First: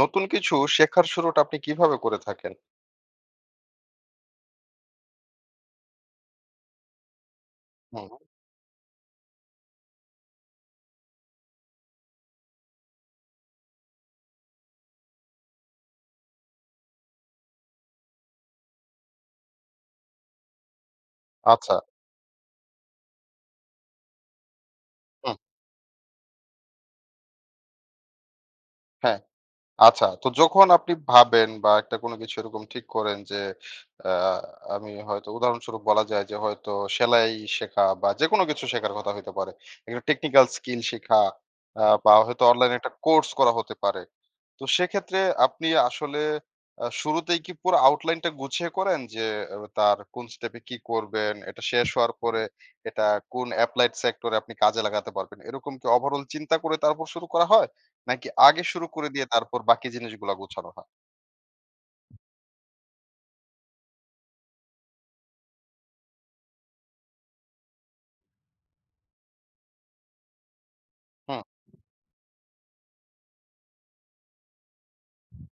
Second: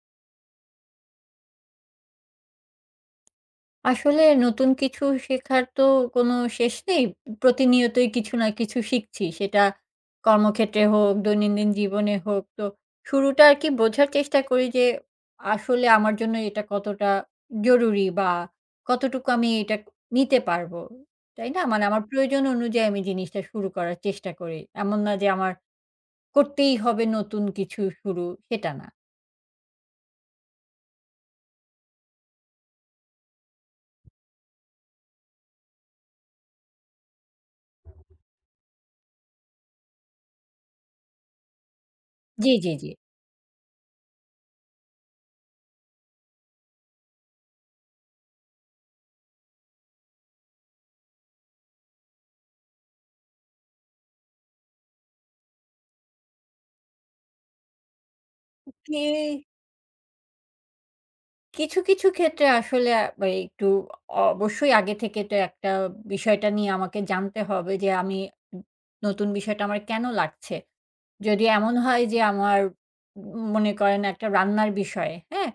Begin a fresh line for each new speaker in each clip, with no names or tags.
নতুন কিছু শেখার শুরুটা আপনি কিভাবে করে থাকেন?
আসলে নতুন কিছু শেখার তো কোনো শেষ নেই। প্রতিনিয়তই
হুম।
কিছু না কিছু শিখছি। সেটা কর্মক্ষেত্রে হোক, দৈনন্দিন জীবনে হোক। তো শুরুটা আরকি বোঝার চেষ্টা করি যে, আসলে আমার জন্য এটা কতটা জরুরি বা কতটুকু আমি এটা নিতে পারব। তাই না?
আচ্ছা।
মানে আমার প্রয়োজন অনুযায়ী আমি জিনিসটা শুরু করার চেষ্টা করি। এমন না যে
হুম,
আমার করতেই হবে নতুন কিছু শুরু, সেটা না।
হ্যাঁ। আচ্ছা, তো যখন আপনি ভাবেন বা একটা কোনো কিছু এরকম ঠিক করেন যে, আ আমি হয়তো উদাহরণস্বরূপ বলা যায় যে হয়তো সেলাই শেখা বা যেকোনো কিছু শেখার কথা হইতে পারে। একটা টেকনিক্যাল স্কিল শেখা বা হয়তো
জি,
অনলাইন
জি, জি।
একটা কোর্স করা হতে পারে। তো সেক্ষেত্রে আপনি আসলে শুরুতেই কি পুরো আউটলাইনটা গুছিয়ে করেন যে তার কোন স্টেপে কি করবেন, এটা শেষ হওয়ার পরে এটা কোন এপ্লাইড সেক্টরে আপনি কাজে লাগাতে পারবেন। এরকম কি ওভারঅল চিন্তা করে তারপর শুরু করা হয়? নাকি আগে শুরু
কে
করে দিয়ে তারপর বাকি জিনিসগুলা গোছানো হয়?
কিছু, কিছু ক্ষেত্রে আসলে একটু অবশ্যই আগে থেকে তো একটা বিষয়টা নিয়ে আমাকে জানতে হবে যে আমি নতুন বিষয়টা আমার কেন লাগছে?
হুম,
যদি এমন হয় যে আমার মনে করেন একটা রান্নার বিষয়, হ্যাঁ?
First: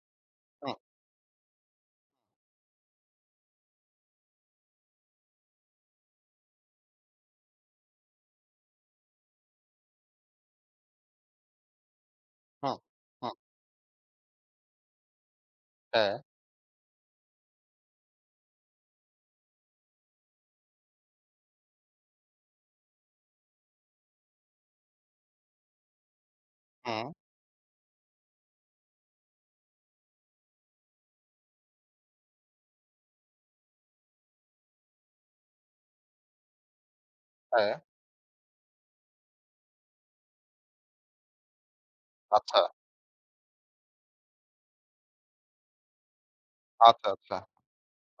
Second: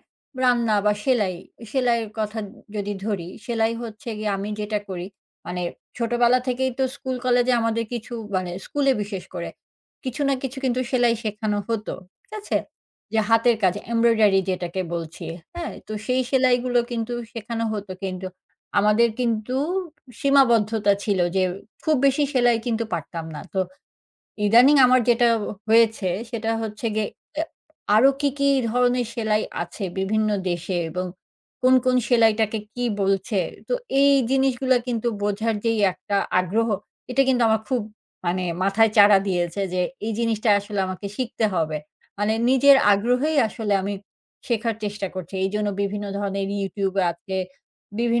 হুম,
রান্না বা সেলাই, সেলাইয়ের কথা যদি ধরি, সেলাই হচ্ছে গিয়ে আমি যেটা করি মানে ছোটবেলা থেকেই তো স্কুল কলেজে আমাদের কিছু মানে স্কুলে বিশেষ করে কিছু না কিছু কিন্তু সেলাই শেখানো হতো। ঠিক আছে?
হুম,
যে
হুম।
হাতের কাজ এমব্রয়ডারি যেটাকে বলছি, হ্যাঁ? তো
হ্যাঁ,
সেই সেলাইগুলো কিন্তু শেখানো হতো কিন্তু আমাদের কিন্তু সীমাবদ্ধতা ছিল যে খুব বেশি সেলাই কিন্তু পারতাম না। তো ইদানিং আমার যেটা হয়েছে সেটা হচ্ছে
হুম,
গিয়ে এ আরো কি, কি ধরনের সেলাই আছে বিভিন্ন দেশে এবং কোন, কোন সেলাইটাকে কি বলছে? তো এই জিনিসগুলা কিন্তু বোঝার যেই একটা আগ্রহ, এটা কিন্তু আমার
হ্যাঁ।
খুব মানে মাথায় চাড়া দিয়েছে যে এই জিনিসটা আসলে আমাকে শিখতে হবে। মানে
আচ্ছা,
নিজের আগ্রহেই আসলে আমি শেখার চেষ্টা করছি। এইজন্য বিভিন্ন ধরনের YouTube
আচ্ছা, আচ্ছা।
আছে,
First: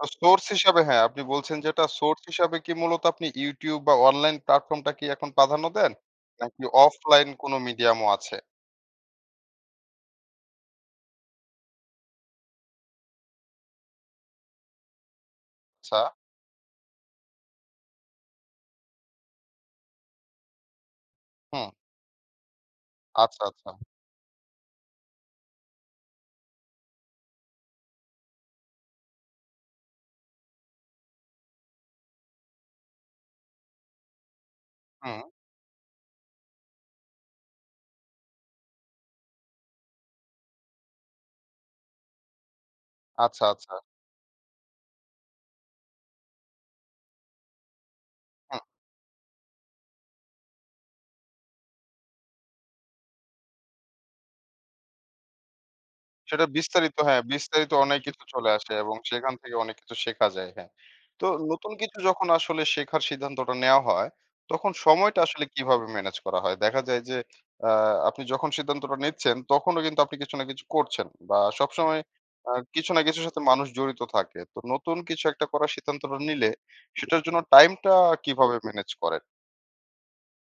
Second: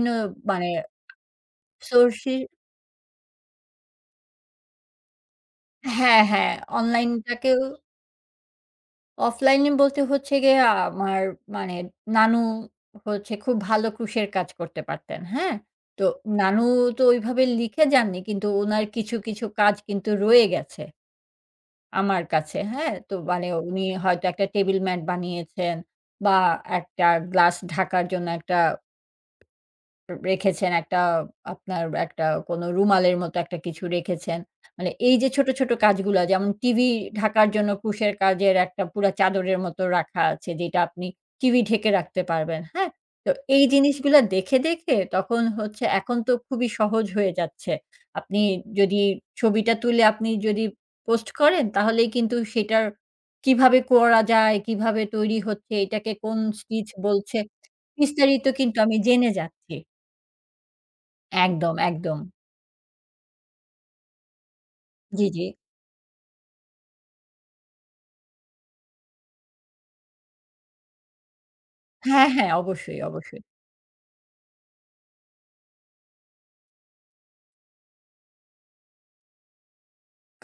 তো সোর্স
মানে
হিসাবে হ্যাঁ, আপনি বলছেন যেটা সোর্স
সোর্সি
হিসাবে কি মূলত আপনি YouTube বা অনলাইন প্ল্যাটফর্মটা কি এখন প্রাধান্য দেন?
হ্যাঁ, হ্যাঁ,
নাকি অফলাইন কোনো
অনলাইনটাকেও
মিডিয়ামও আছে?
অফলাইনে বলতে হচ্ছে গিয়ে আমার মানে নানু হচ্ছে খুব ভালো ক্রুশের কাজ করতে পারতেন। হ্যাঁ?
আচ্ছা।
তো নানু তো ওইভাবে লিখে যাননি কিন্তু উনার কিছু, কিছু কাজ কিন্তু রয়ে গেছে
হুম।
আমার কাছে। হ্যাঁ? তো
আচ্ছা,
মানে
আচ্ছা।
উনি হয়তো একটা টেবল ম্যাট বানিয়েছেন বা একটা গ্লাস ঢাকার জন্য একটা রেখেছেন একটা আপনার একটা কোনো রুমালের মতো একটা কিছু রেখেছেন। মানে এই
হুম।
যে ছোট, ছোট কাজগুলা যেমন টিভি ঢাকার জন্য কুশের কাজের একটা পুরা চাদরের মতো রাখা আছে যেটা আপনি টিভি ঢেকে রাখতে পারবেন, হ্যাঁ? তো
আচ্ছা,
এই
আচ্ছা।
জিনিসগুলা দেখে, দেখে তখন হচ্ছে এখন তো খুবই সহজ হয়ে যাচ্ছে। আপনি যদি ছবিটা তুলে আপনি যদি পোস্ট করেন তাহলেই কিন্তু সেটার কিভাবে করা যায়, কিভাবে তৈরি হচ্ছে, এটাকে কোন
সেটা
স্টিচ
বিস্তারিত হ্যাঁ,
বলছে
বিস্তারিত অনেক কিছু
বিস্তারিত
চলে আসে
কিন্তু
এবং
আমি জেনে
সেখান থেকে অনেক
যাচ্ছি।
কিছু শেখা যায়, হ্যাঁ। তো নতুন
একদম,
কিছু
একদম।
যখন আসলে শেখার সিদ্ধান্তটা নেওয়া হয়, তখন সময়টা
জি, জি।
আসলে কিভাবে ম্যানেজ করা হয়? দেখা যায় যে আ আপনি যখন সিদ্ধান্তটা নিচ্ছেন, তখনও কিন্তু আপনি কিছু না কিছু করছেন বা সবসময়
হ্যাঁ, হ্যাঁ,
কিছু না
অবশ্যই,
কিছুর সাথে
অবশ্যই।
মানুষ জড়িত থাকে। তো নতুন কিছু একটা করার সিদ্ধান্তটা নিলে, সেটার জন্য টাইমটা কিভাবে ম্যানেজ করেন?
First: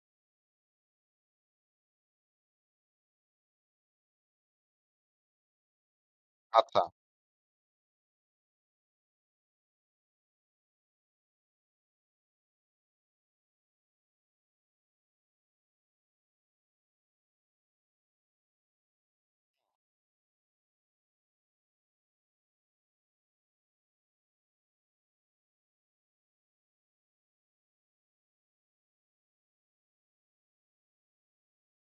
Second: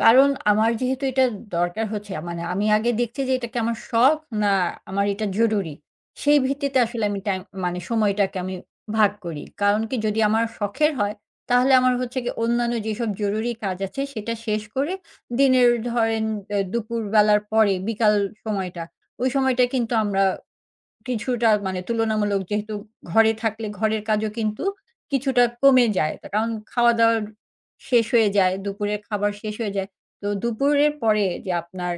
কারণ আমার যেহেতু এটা দরকার হচ্ছে, মানে আমি আগে দেখছি যে এটা কি আমার শখ না আমার এটা জরুরি। সেই ভিত্তিতে
আচ্ছা।
আসলে আমি টাইম মানে সময়টাকে আমি ভাগ করি। কারণ কি যদি আমার শখের হয় তাহলে আমার হচ্ছে গিয়ে অন্যান্য যেসব জরুরি কাজ আছে সেটা শেষ করে দিনের ধরেন দুপুরবেলার পরে বিকাল সময়টা, ওই সময়টা কিন্তু আমরা কিছুটা মানে তুলনামূলক যেহেতু ঘরে থাকলে ঘরের কাজও কিন্তু কিছুটা কমে যায়। তা কারণ খাওয়া-দাওয়া শেষ হয়ে যায়, দুপুরের খাবার শেষ হয়ে যায়। তো দুপুরের পরে যে আপনার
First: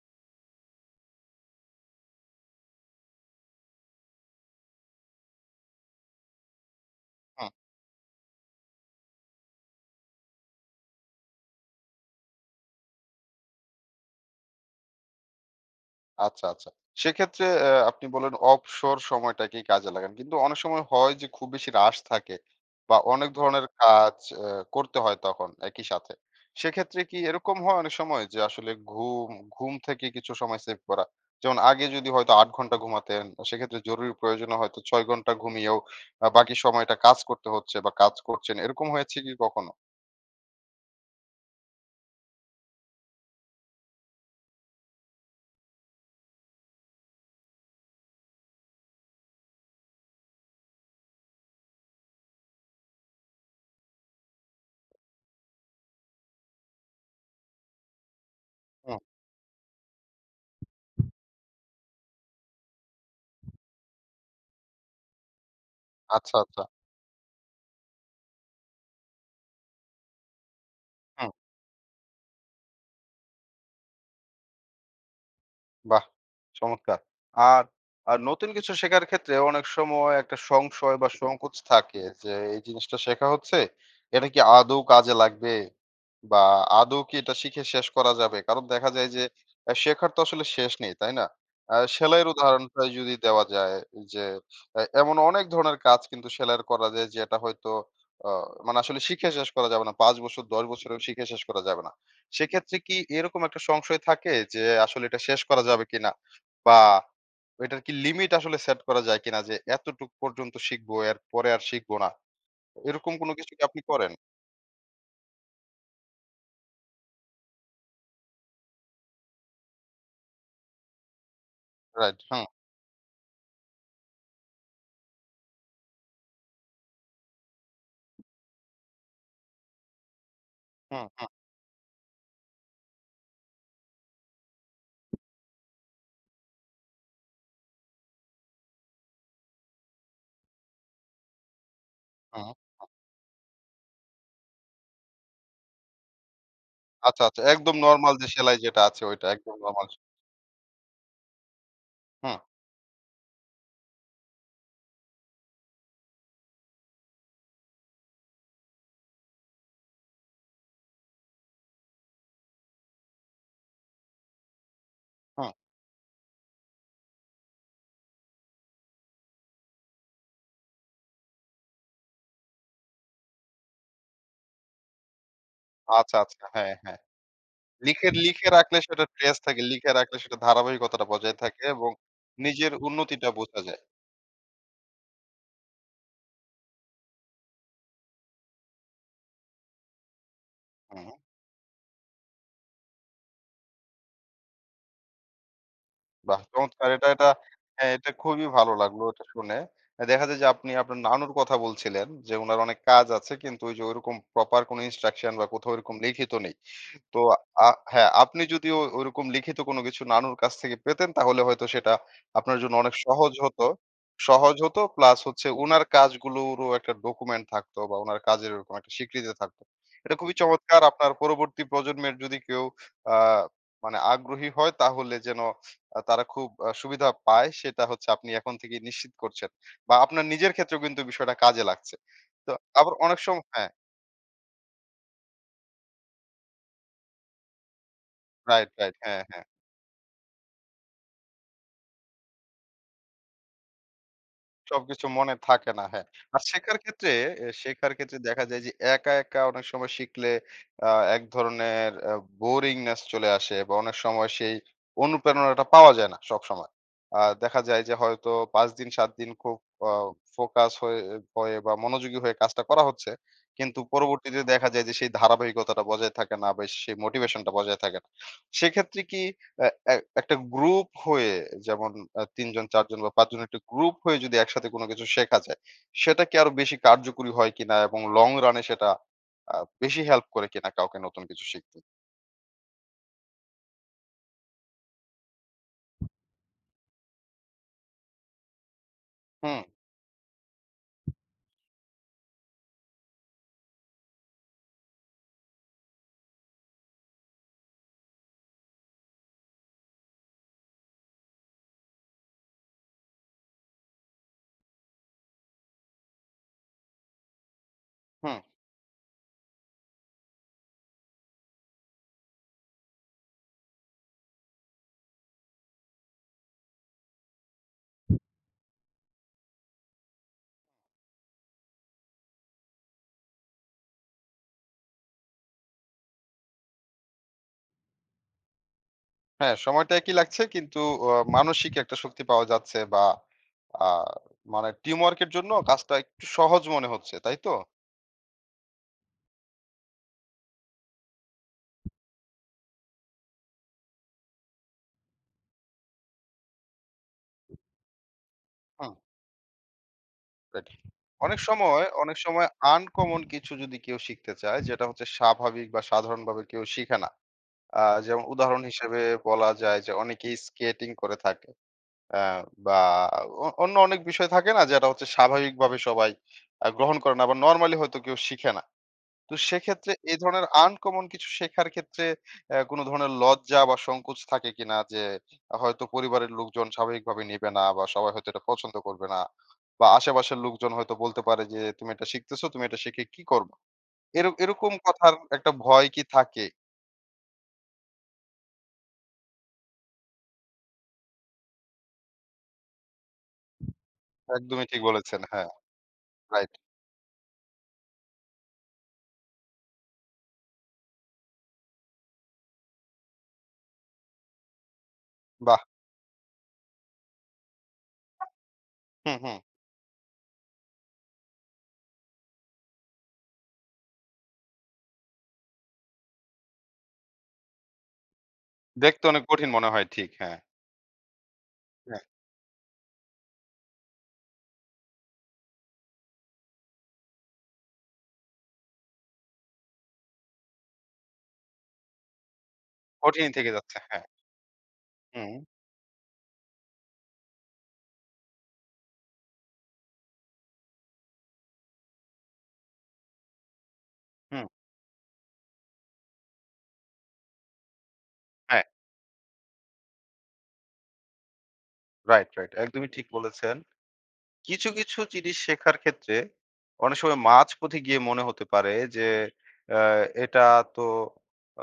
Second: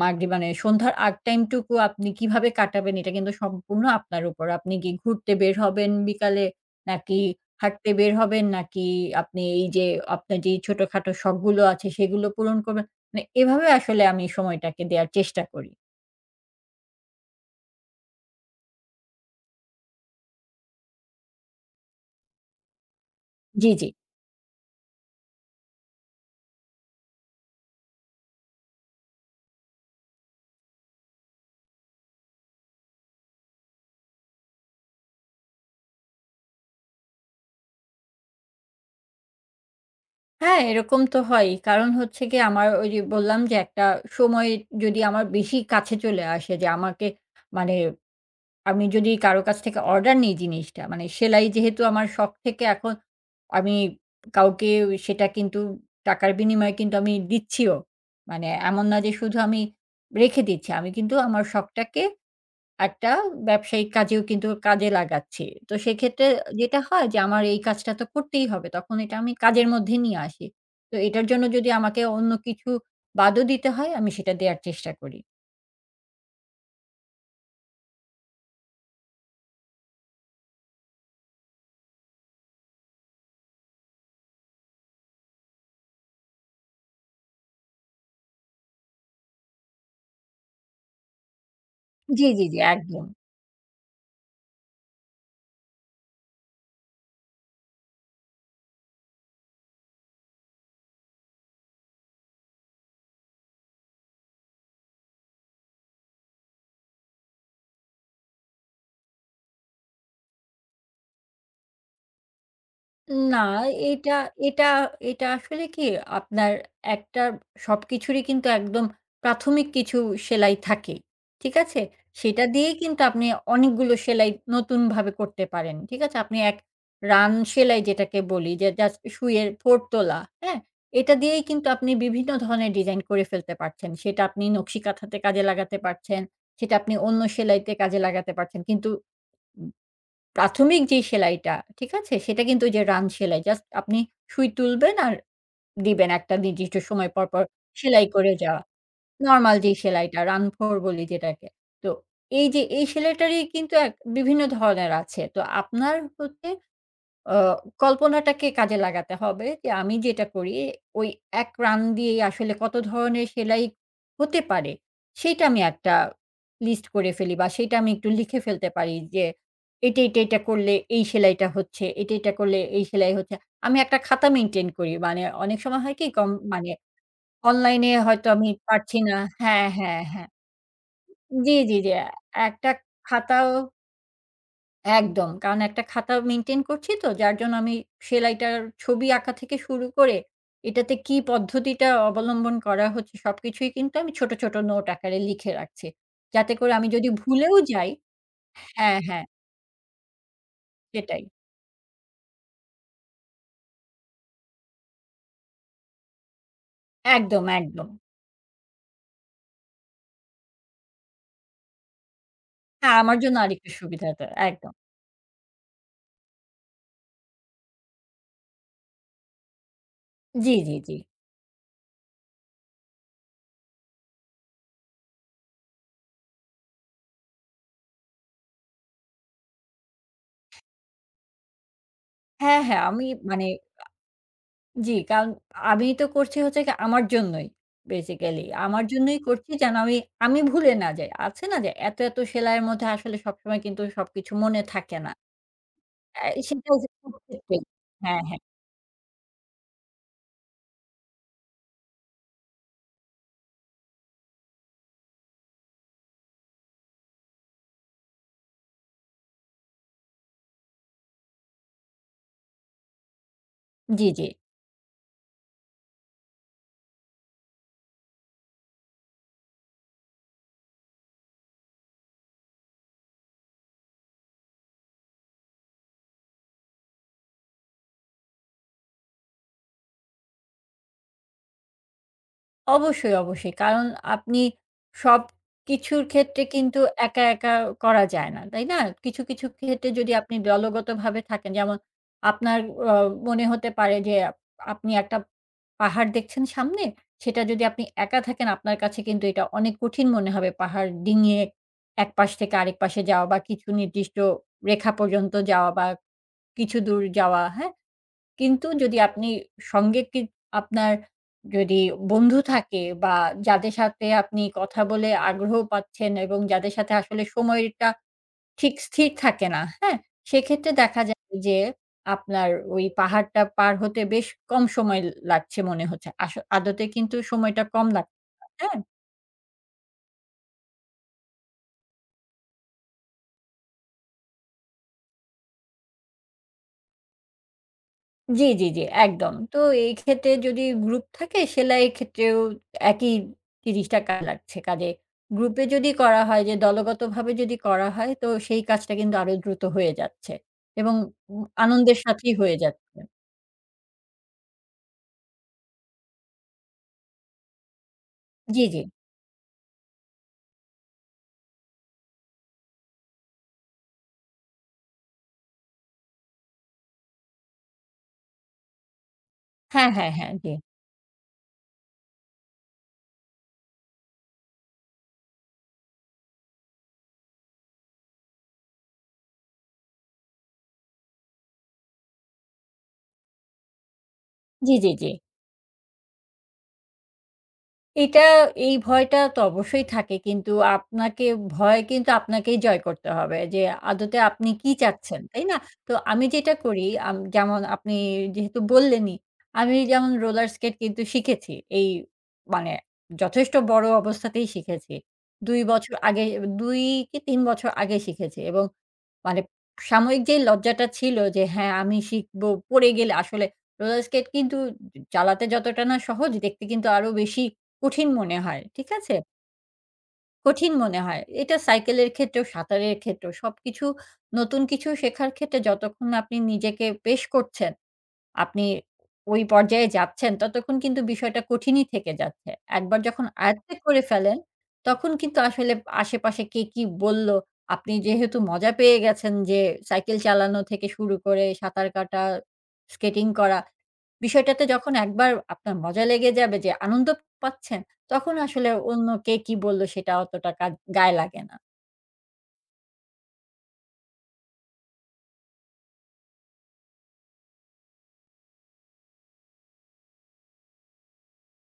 মাগরিব মানে সন্ধ্যার আগ টাইমটুকু আপনি কিভাবে কাটাবেন এটা কিন্তু সম্পূর্ণ আপনার উপর। আপনি কি ঘুরতে বের হবেন বিকালে? নাকি
হু।
হাঁটতে বের হবেন? নাকি আপনি এই যে আপনার যে ছোটখাটো শখগুলো আছে সেগুলো পূরণ করবেন? মানে এভাবে আসলে আমি সময়টাকে দেয়ার চেষ্টা করি।
আচ্ছা, আচ্ছা। সেক্ষেত্রে আপনি বললেন অবসর সময়টাকেই কাজে লাগান। কিন্তু অনেক সময় হয় যে খুব বেশি রাশ থাকে বা অনেক ধরনের
জি, জি।
কাজ করতে হয় তখন একই সাথে। সেক্ষেত্রে কি এরকম হয় অনেক সময় যে আসলে ঘুম থেকে কিছু সময় সেভ করা? যেমন আগে যদি হয়তো ৮ ঘন্টা ঘুমাতেন, সেক্ষেত্রে জরুরি প্রয়োজনে হয়তো ৬ ঘন্টা ঘুমিয়েও বাকি সময়টা কাজ করতে হচ্ছে বা কাজ করছেন। এরকম হয়েছে কি কখনো?
হ্যাঁ, এরকম তো হয়ই। কারণ হচ্ছে গিয়ে আমার ওই যে বললাম যে একটা সময় যদি আমার বেশি কাছে চলে আসে যে আমাকে মানে আমি যদি কারো কাছ থেকে অর্ডার নিই জিনিসটা মানে সেলাই যেহেতু আমার শখ থেকে এখন আমি কাউকে সেটা কিন্তু টাকার বিনিময়ে কিন্তু আমি দিচ্ছিও। মানে এমন
হুম,
না যে শুধু আমি রেখে দিচ্ছি। আমি কিন্তু আমার শখটাকে একটা ব্যবসায়িক কাজেও কিন্তু কাজে লাগাচ্ছি। তো সেক্ষেত্রে
আচ্ছা, আচ্ছা।
যেটা হয় যে আমার এই কাজটা তো করতেই হবে। তখন এটা আমি কাজের মধ্যে নিয়ে আসি। তো এটার জন্য যদি আমাকে অন্য কিছু বাদও দিতে হয়, আমি সেটা দেয়ার চেষ্টা করি।
বাহ! চমৎকার। আর আর নতুন কিছু শেখার ক্ষেত্রে অনেক সময় একটা সংশয় বা সংকোচ থাকে যে এই জিনিসটা শেখা হচ্ছে, এটা কি আদৌ কাজে লাগবে? বা আদৌ কি এটা শিখে শেষ করা যাবে? কারণ দেখা যায় যে শেখার তো আসলে শেষ নেই, তাই না?
জি,
সেলাইয়ের
জি, জি,
উদাহরণটাই
একদম।
যদি দেওয়া যায় যে এমন অনেক ধরনের কাজ কিন্তু সেলাইয়ের করা যায় যেটা হয়তো আ মানে আসলে শিখে শেষ করা যাবে না। ৫ বছর ১০ বছরেও শিখে শেষ করা যাবে না। সেক্ষেত্রে কি এরকম একটা সংশয় থাকে যে আসলে এটা শেষ করা যাবে কিনা? বা এটার কি লিমিট আসলে সেট করা যায় কিনা যে এতটুক পর্যন্ত শিখবো, এরপরে আর শিখবো না। এরকম কোনো
না,
কিছু কি আপনি করেন?
এটা এটা এটা আসলে কি আপনার একটা সবকিছুরই কিন্তু একদম প্রাথমিক কিছু সেলাই থাকেই। ঠিক আছে?
রাইট। হুম,
সেটা দিয়েই কিন্তু আপনি অনেকগুলো সেলাই নতুনভাবে করতে পারেন। ঠিক আছে? আপনি এক রান সেলাই যেটাকে বলি যে জাস্ট সুইয়ের 4 তোলা, হ্যাঁ?
হুম,
এটা
হুম,
দিয়েই কিন্তু আপনি বিভিন্ন ধরনের ডিজাইন করে ফেলতে পারছেন। সেটা আপনি নকশি কাঁথাতে কাজে লাগাতে পারছেন, সেটা আপনি অন্য সেলাইতে কাজে লাগাতে পারছেন। কিন্তু প্রাথমিক যে সেলাইটা, ঠিক আছে? সেটা
হুম।
কিন্তু ওই যে রান সেলাই। জাস্ট আপনি সুই তুলবেন আর দিবেন একটা নির্দিষ্ট সময়
আচ্ছা,
পর,
আচ্ছা।
পর
একদম
সেলাই
নরমাল যে
করে
সেলাই
যাওয়া।
যেটা আছে ওইটা একদম
নরমাল যেই
নরমাল।
সেলাইটা, রানফোর বলি যেটাকে। তো
হুম,
এই যে এই সেলাইটারই কিন্তু এক বিভিন্ন ধরনের আছে। তো আপনার হচ্ছে অ কল্পনাটাকে কাজে লাগাতে হবে যে আমি যেটা করি ওই এক রান দিয়েই আসলে কত ধরনের সেলাই হতে পারে, সেইটা
হুম।
আমি একটা লিস্ট করে ফেলি বা সেইটা আমি একটু লিখে ফেলতে পারি যে এটা, এটা, এটা করলে এই সেলাইটা হচ্ছে, এটা, এটা করলে এই সেলাই হচ্ছে। আমি একটা খাতা মেইনটেইন করি। মানে অনেক সময় হয় কি
আচ্ছা,
কম
আচ্ছা।
মানে
হ্যাঁ, হ্যাঁ।
অনলাইনে
লিখে,
হয়তো
লিখে
আমি
রাখলে
পারছি
সেটা
না
ট্রেস থাকে।
হ্যাঁ,
লিখে
হ্যাঁ,
রাখলে
হ্যাঁ।
সেটা ধারাবাহিকতাটা বজায়
জি,
থাকে
জি,
এবং
জি। একটা
নিজের উন্নতিটা
খাতাও
বোঝা যায়।
একদম। কারণ একটা খাতা মেইনটেইন করছি তো যার জন্য আমি সেলাইটার ছবি আঁকা থেকে শুরু করে এটাতে
হুম।
কি পদ্ধতিটা অবলম্বন করা হচ্ছে সবকিছুই কিন্তু আমি ছোট, ছোট নোট আকারে লিখে রাখছি।
বাহ!
যাতে করে
চমৎকার।
আমি
এটা,
যদি
এটা
ভুলেও যাই
হ্যাঁ, এটা খুবই ভালো
হ্যাঁ,
লাগলো
হ্যাঁ
এটা শুনে। দেখা যায় যে আপনি আপনার
সেটাই।
নানুর কথা বলছিলেন যে উনার অনেক কাজ আছে কিন্তু ওই যে ঐরকম প্রপার কোনো ইনস্ট্রাকশন বা কোথাও ওরকম লিখিত নেই। তো
একদম,
আ
একদম।
হ্যাঁ, আপনি যদি ওরকম লিখিত কোনো কিছু নানুর কাছ থেকে পেতেন তাহলে হয়তো সেটা আপনার জন্য অনেক
হ্যাঁ, আমার
সহজ
জন্য
হতো।
আরেকটু সুবিধাটা।
সহজ
একদম।
হতো প্লাস হচ্ছে উনার কাজগুলোরও একটা ডকুমেন্ট থাকতো বা উনার কাজের ওরকম একটা স্বীকৃতি থাকতো। এটা খুবই
জি, জি,
চমৎকার
জি।
আপনার পরবর্তী প্রজন্মের যদি কেউ আ মানে আগ্রহী হয় তাহলে যেন তারা খুব সুবিধা পায় সেটা হচ্ছে আপনি এখন থেকেই নিশ্চিত করছেন। বা আপনার নিজের ক্ষেত্রেও কিন্তু বিষয়টা কাজে লাগছে। তো
হ্যাঁ, হ্যাঁ
আবার
আমি
অনেক সময়
মানে
হ্যাঁ,
জি, কারণ আমি তো করছি হচ্ছে কি আমার জন্যই বেসিক্যালি।
রাইট,
আমার
রাইট।
জন্যই
হ্যাঁ, হ্যাঁ।
করছি যেন আমি, আমি ভুলে না যাই। আছে না যে এত, এত সেলাইয়ের মধ্যে আসলে সবসময় কিন্তু সবকিছু মনে থাকে
সবকিছু
না।
মনে থাকে না। হ্যাঁ। আর শেখার
সেটাও যে-
ক্ষেত্রে শেখার ক্ষেত্রে
হ্যাঁ, হ্যাঁ।
দেখা যায় যে একা অনেক সময় শিখলে আ এক ধরনের boringness চলে আসে বা অনেক সময় সেই অনুপ্রেরণাটা পাওয়া যায় না সবসময়। দেখা যায় যে হয়তো ৫ দিন ৭ দিন খুব আ ফোকাস হয়ে হয়ে বা মনোযোগী হয়ে কাজটা করা হচ্ছে। কিন্তু
জি, জি।
পরবর্তীতে দেখা যায় যে সেই ধারাবাহিকতাটা বজায় থাকে না বা সেই মোটিভেশনটা বজায় থাকে না। সেক্ষেত্রে কি অ্যা অ্যা একটা গ্রুপ হয়ে যেমন ৩ জন ৪ জন বা ৫ জন একটা গ্রুপ হয়ে যদি একসাথে কোনো কিছু শেখা যায়, সেটা কি আরো বেশি কার্যকরী হয় কিনা এবং লং রান এ সেটা আ বেশি হেল্প করে কিনা কাউকে নতুন কিছু শিখতে?
অবশ্যই, অবশ্যই। কারণ আপনি সবকিছুর ক্ষেত্রে কিন্তু একা, একা করা যায় না। তাই না? কিছু, কিছু
হুম,
ক্ষেত্রে যদি আপনি দলগতভাবে থাকেন যেমন আপনার অ মনে হতে পারে যে আপনি একটা পাহাড় দেখছেন সামনে, সেটা যদি আপনি একা থাকেন আপনার কাছে কিন্তু এটা অনেক কঠিন মনে হবে পাহাড় ডিঙিয়ে এক পাশ থেকে আরেক পাশে যাওয়া বা কিছু নির্দিষ্ট রেখা পর্যন্ত যাওয়া বা কিছু দূর যাওয়া, হ্যাঁ?
হুম।
কিন্তু যদি আপনি সঙ্গে কি আপনার যদি বন্ধু থাকে বা যাদের সাথে আপনি কথা বলে আগ্রহ পাচ্ছেন এবং যাদের সাথে আসলে সময়টা ঠিক স্থির থাকে না, হ্যাঁ? সেক্ষেত্রে দেখা যায় যে আপনার ওই পাহাড়টা পার হতে বেশ কম সময় লাগছে মনে হচ্ছে। আদতে কিন্তু সময়টা কম লাগছে, হ্যাঁ?
হ্যাঁ, সময়টা একই লাগছে কিন্তু অ মানসিক একটা শক্তি পাওয়া যাচ্ছে বা আ মানে টিমওয়ার্ক এর জন্য কাজটা একটু সহজ মনে হচ্ছে, তাই তো?
জি, জি, জি, একদম। তো এই ক্ষেত্রে যদি গ্রুপ থাকে সেলাইয়ের ক্ষেত্রেও একই ৳৩০ লাগছে। কাজে গ্রুপে যদি করা হয় যে দলগতভাবে যদি করা হয় তো সেই
হুম,
কাজটা কিন্তু আরো দ্রুত হয়ে যাচ্ছে
রাইট।
এবং উ
অনেক সময়
আনন্দের
অনেক
সাথেই
সময়
হয়ে যাচ্ছে।
আনকমন কিছু যদি কেউ শিখতে চায় যেটা হচ্ছে স্বাভাবিক বা সাধারণভাবে কেউ শিখে না। আ যেমন উদাহরণ
জি, জি।
হিসেবে বলা যায় যে অনেকেই স্কেটিং করে থাকে। অ্যা বা অন্য অনেক বিষয় থাকে না যেটা হচ্ছে স্বাভাবিকভাবে সবাই গ্রহণ করে না বা নরমালি হয়তো কেউ শিখে না। তো
হ্যাঁ,
সেক্ষেত্রে
হ্যাঁ,
এই
হ্যাঁ,
ধরনের
জি।
আনকমন কিছু শেখার ক্ষেত্রে কোনো ধরনের লজ্জা বা সংকোচ থাকে কিনা? যে হয়তো পরিবারের লোকজন স্বাভাবিকভাবে নিবে না বা সবাই হয়তো এটা পছন্দ করবে না। বা আশেপাশের লোকজন হয়তো বলতে পারে যে, "তুমি এটা শিখতেছো, তুমি এটা শিখে কি করবা?" এরকম
জি, জি, জি।
কথার একটা ভয় কি থাকে?
এটা এই ভয়টা তো অবশ্যই থাকে। কিন্তু আপনাকে ভয় কিন্তু আপনাকেই জয় করতে হবে। যে আদতে আপনি
একদমই
কি
ঠিক বলেছেন।
চাচ্ছেন, তাই
হ্যাঁ,
না? তো আমি
রাইট।
যেটা করি যেমন আপনি যেহেতু বললেনই, আমি যেমন রোলার স্কেট কিন্তু শিখেছি। এই মানে যথেষ্ট বড় অবস্থাতেই শিখেছি।
বাহ!
২ বছর আগে ২ কি ৩ বছর আগে শিখেছি এবং
হুম, হুম।
মানে সাময়িক যে লজ্জাটা ছিল যে হ্যাঁ, আমি শিখব, পড়ে গেলে আসলে রোলার স্কেট কিন্তু চালাতে যতটা না সহজ দেখতে কিন্তু আরো বেশি কঠিন মনে হয়। ঠিক
দেখতে
আছে?
অনেক কঠিন মনে হয় ঠিক। হ্যাঁ,
কঠিন মনে হয়। এটা
হ্যাঁ।
সাইকেলের ক্ষেত্রেও, সাঁতারের ক্ষেত্রেও সবকিছু নতুন কিছু শেখার ক্ষেত্রে যতক্ষণ না আপনি নিজেকে পেশ করছেন, আপনি ওই পর্যায়ে যাচ্ছেন, ততক্ষণ কিন্তু বিষয়টা কঠিনই থেকে যাচ্ছে। একবার যখন
কঠিনই থেকে
আয়ত্তে
যাচ্ছে।
করে
হ্যাঁ।
ফেলেন, তখন
হুম,
কিন্তু আসলে আশেপাশে কে কি বলল, আপনি যেহেতু মজা পেয়ে গেছেন যে সাইকেল চালানো থেকে শুরু করে সাঁতার কাটা, স্কেটিং করা,
হুম।
বিষয়টাতে যখন একবার আপনার মজা লেগে যাবে যে আনন্দ পাচ্ছেন, তখন
হ্যাঁ,
আসলে অন্য কে কি বলল সেটা অতটা কাজ গায়ে লাগে না।
রাইট। একদমই ঠিক বলেছেন। কিছু জিনিস শেখার ক্ষেত্রে অনেক সময় মাঝপথে গিয়ে মনে হতে পারে যে আ এটা তো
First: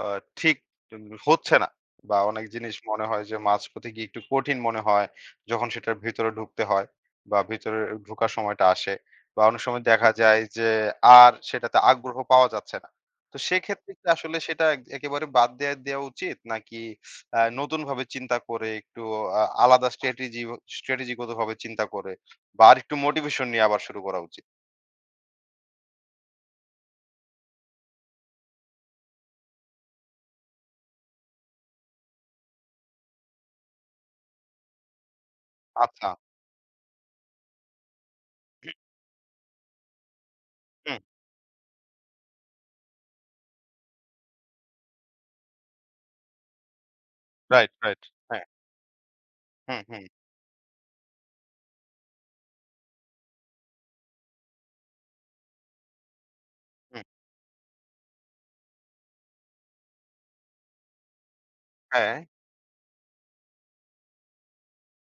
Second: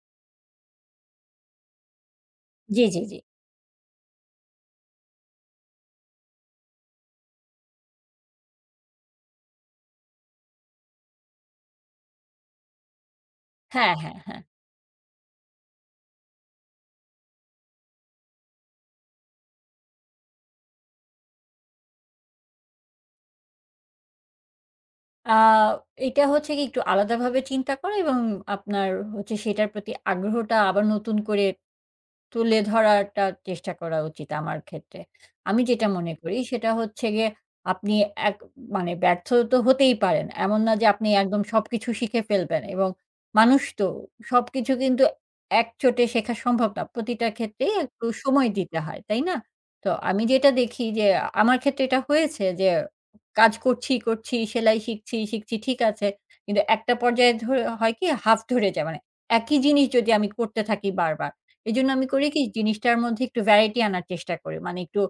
আ ঠিক হচ্ছে না বা অনেক জিনিস
জি, জি,
মনে
জি।
হয় যে মাঝপথে গিয়ে একটু কঠিন মনে হয় যখন সেটার ভিতরে ঢুকতে হয় বা ভিতরে ঢোকার সময়টা আসে বা অনেক সময় দেখা যায় যে আর সেটাতে আগ্রহ পাওয়া যাচ্ছে না। তো সেক্ষেত্রে
হ্যাঁ,
কি
হ্যাঁ,
আসলে
হ্যাঁ।
সেটা একেবারে বাদ দেয়া দেয়া উচিত নাকি নতুনভাবে চিন্তা করে একটু আলাদা স্ট্র্যাটেজিগতভাবে চিন্তা করে বা আরেকটু মোটিভেশন নিয়ে আবার শুরু করা উচিত।
আ এটা হচ্ছে কি একটু আলাদাভাবে চিন্তা করা এবং আপনার হচ্ছে সেটার প্রতি আগ্রহটা আবার নতুন করে তুলে ধরাটা চেষ্টা করা উচিত আমার ক্ষেত্রে। আমি যেটা
আচ্ছা।
মনে করি সেটা হচ্ছে গিয়ে আপনি এক মানে ব্যর্থ তো হতেই পারেন। এমন না যে
হুম,
আপনি একদম সবকিছু শিখে ফেলবেন এবং মানুষ তো সবকিছু কিন্তু এক চোটে শেখা সম্ভব না। প্রতিটা
রাইট,
ক্ষেত্রেই
রাইট।
একটু
হ্যাঁ।
সময় দিতে হয়, তাই না?
হুম,
তো
হুম,
আমি যেটা দেখি যে আমার ক্ষেত্রে এটা হয়েছে যে কাজ করছি, করছি, সেলাই শিখছি, শিখছি ঠিক আছে। কিন্তু একটা
হুম।
পর্যায়ে ধরে হয় কি হাফ ধরে যায়। মানে একই জিনিস যদি আমি করতে থাকি বারবার এজন্য আমি
হ্যাঁ।
করি কি জিনিসটার মধ্যে একটু ভ্যারাইটি আনার চেষ্টা করি। মানে একটু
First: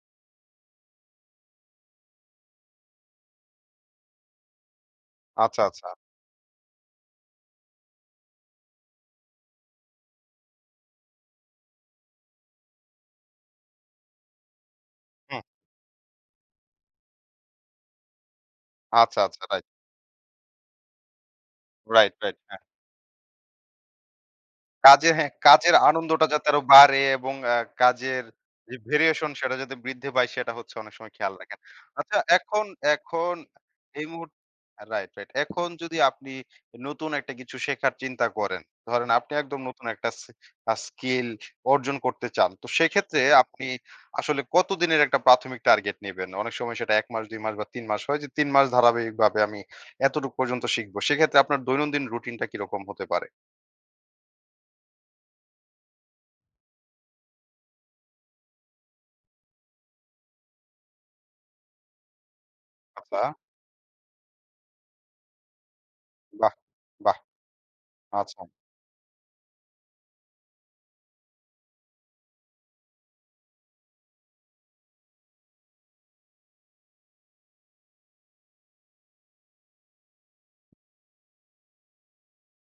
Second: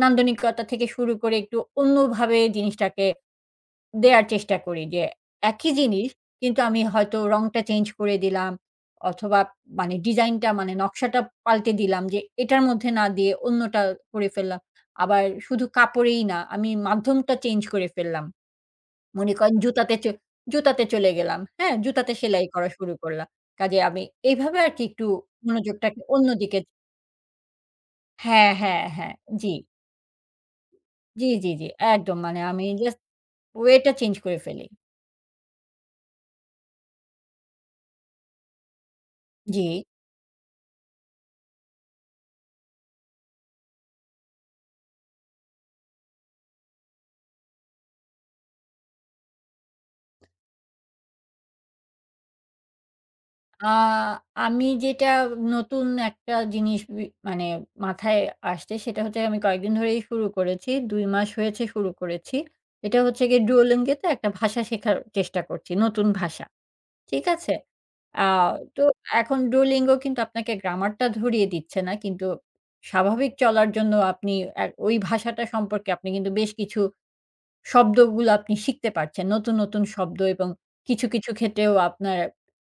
নান্দনিকতা থেকে শুরু করে একটু অন্যভাবে জিনিসটাকে দেয়ার চেষ্টা করি। যে
আচ্ছা,
একই
আচ্ছা।
জিনিস কিন্তু আমি হয়তো রংটা চেঞ্জ করে দিলাম অথবা মানে ডিজাইনটা মানে নকশাটা পাল্টে দিলাম যে এটার মধ্যে না দিয়ে অন্যটা করে ফেললাম। আবার
হুম।
শুধু কাপড়েই না আমি মাধ্যমটা চেঞ্জ করে ফেললাম।
আচ্ছা,
মনে
আচ্ছা।
করেন
রাইট,
জুতাতে চলে গেলাম। হ্যাঁ? জুতাতে
রাইট, রাইট।
সেলাই
হ্যাঁ।
করা শুরু করলাম। কাজে আমি এইভাবে আরকি একটু
কাজে হ্যাঁ, কাজের
মনোযোগটাকে
আনন্দটা যাতে
অন্যদিকে
আরো বাড়ে এবং কাজের
হ্যাঁ,
যে
হ্যাঁ, হ্যাঁ।
ভেরিয়েশন
জি,
সেটা যাতে বৃদ্ধি পায় সেটা হচ্ছে অনেক সময়
জি,
খেয়াল
জি,
রাখেন।
জি। একদম
আচ্ছা
মানে
এখন
আমি জাস্ট
এখন
ওয়েটা
এই
চেঞ্জ
মুহূর্ত
করে ফেলি।
Right, right. এখন যদি আপনি নতুন একটা কিছু শেখার চিন্তা করেন, ধরেন আপনি একদম
জি।
নতুন একটা স্কিল অর্জন করতে চান। তো সেক্ষেত্রে আপনি আসলে কতদিনের একটা প্রাথমিক টার্গেট নিবেন? অনেক সময় সেটা ১ মাস, ২ মাস বা ৩ মাস হয় যে ৩ মাস ধারাবাহিকভাবে আমি এতটুক পর্যন্ত শিখবো। সেক্ষেত্রে আপনার দৈনন্দিন রুটিনটা কিরকম হতে পারে?
আ আমি যেটা নতুন একটা জিনিস মানে মাথায় আসছে সেটা হচ্ছে আমি কয়েকদিন ধরেই শুরু করেছি। ২ মাস হয়েছে শুরু করেছি। এটা হচ্ছে
আচ্ছা।
গিয়ে Duolingo তে একটা ভাষা শেখার চেষ্টা করছি, নতুন ভাষা।
বাহ! বাহ!
ঠিক আছে? আ
আচ্ছা।
তো এখন Duolingo কিন্তু আপনাকে গ্রামারটা ধরিয়ে দিচ্ছে না। কিন্তু স্বাভাবিক চলার জন্য আপনি ওই ভাষাটা সম্পর্কে আপনি কিন্তু বেশ কিছু শব্দগুলো আপনি শিখতে পারছেন। নতুন, নতুন শব্দ এবং কিছু, কিছু ক্ষেত্রেও আপনার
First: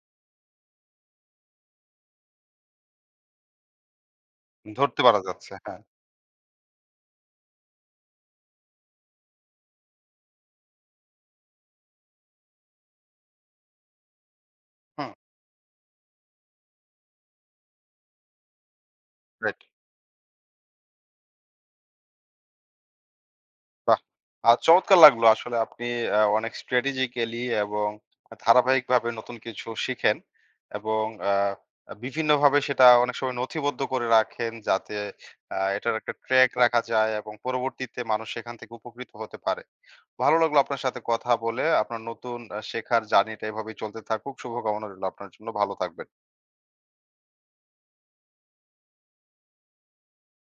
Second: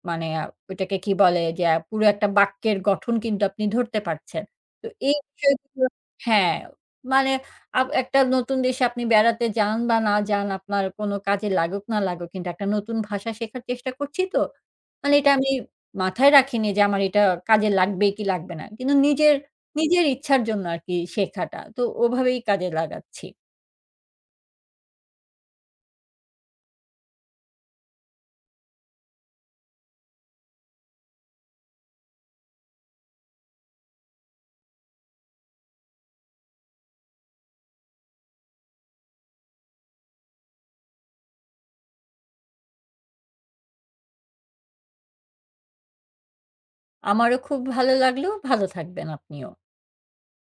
মানে আ ওটাকে কি বলে যে পুরো একটা বাক্যের গঠন কিন্তু আপনি ধরতে পারছেন। তো
ধরতে
এই
পারা যাচ্ছে। হ্যাঁ।
বিষয়গুলো হ্যাঁ, মানে একটা নতুন দেশে আপনি বেড়াতে যান বা না যান, আপনার কোনো কাজে লাগুক না লাগুক কিন্তু একটা নতুন ভাষা শেখার চেষ্টা করছি তো।
হুম,
মানে এটা আমি মাথায় রাখিনি যে আমার এটা কাজে লাগবে কি লাগবে না। কিন্তু নিজের,
রাইট।
নিজের ইচ্ছার জন্য আরকি শেখাটা। তো ওভাবেই কাজে লাগাচ্ছি।
বাহ! চমৎকার লাগলো আসলে আপনি অনেক strategically এবং ধারাবাহিকভাবে নতুন কিছু শিখেন এবং আ বিভিন্নভাবে সেটা অনেক সময় নথিবদ্ধ করে রাখেন যাতে এটার একটা ট্র্যাক রাখা যায় এবং পরবর্তীতে মানুষ সেখান থেকে উপকৃত হতে পারে। ভালো লাগলো আপনার সাথে কথা বলে। আপনার নতুন শেখার জার্নিটা এভাবেই চলতে থাকুক। শুভকামনা রইলো আপনার জন্য। ভালো থাকবেন।
আমারও খুব ভালো লাগলো। ভালো থাকবেন আপনিও।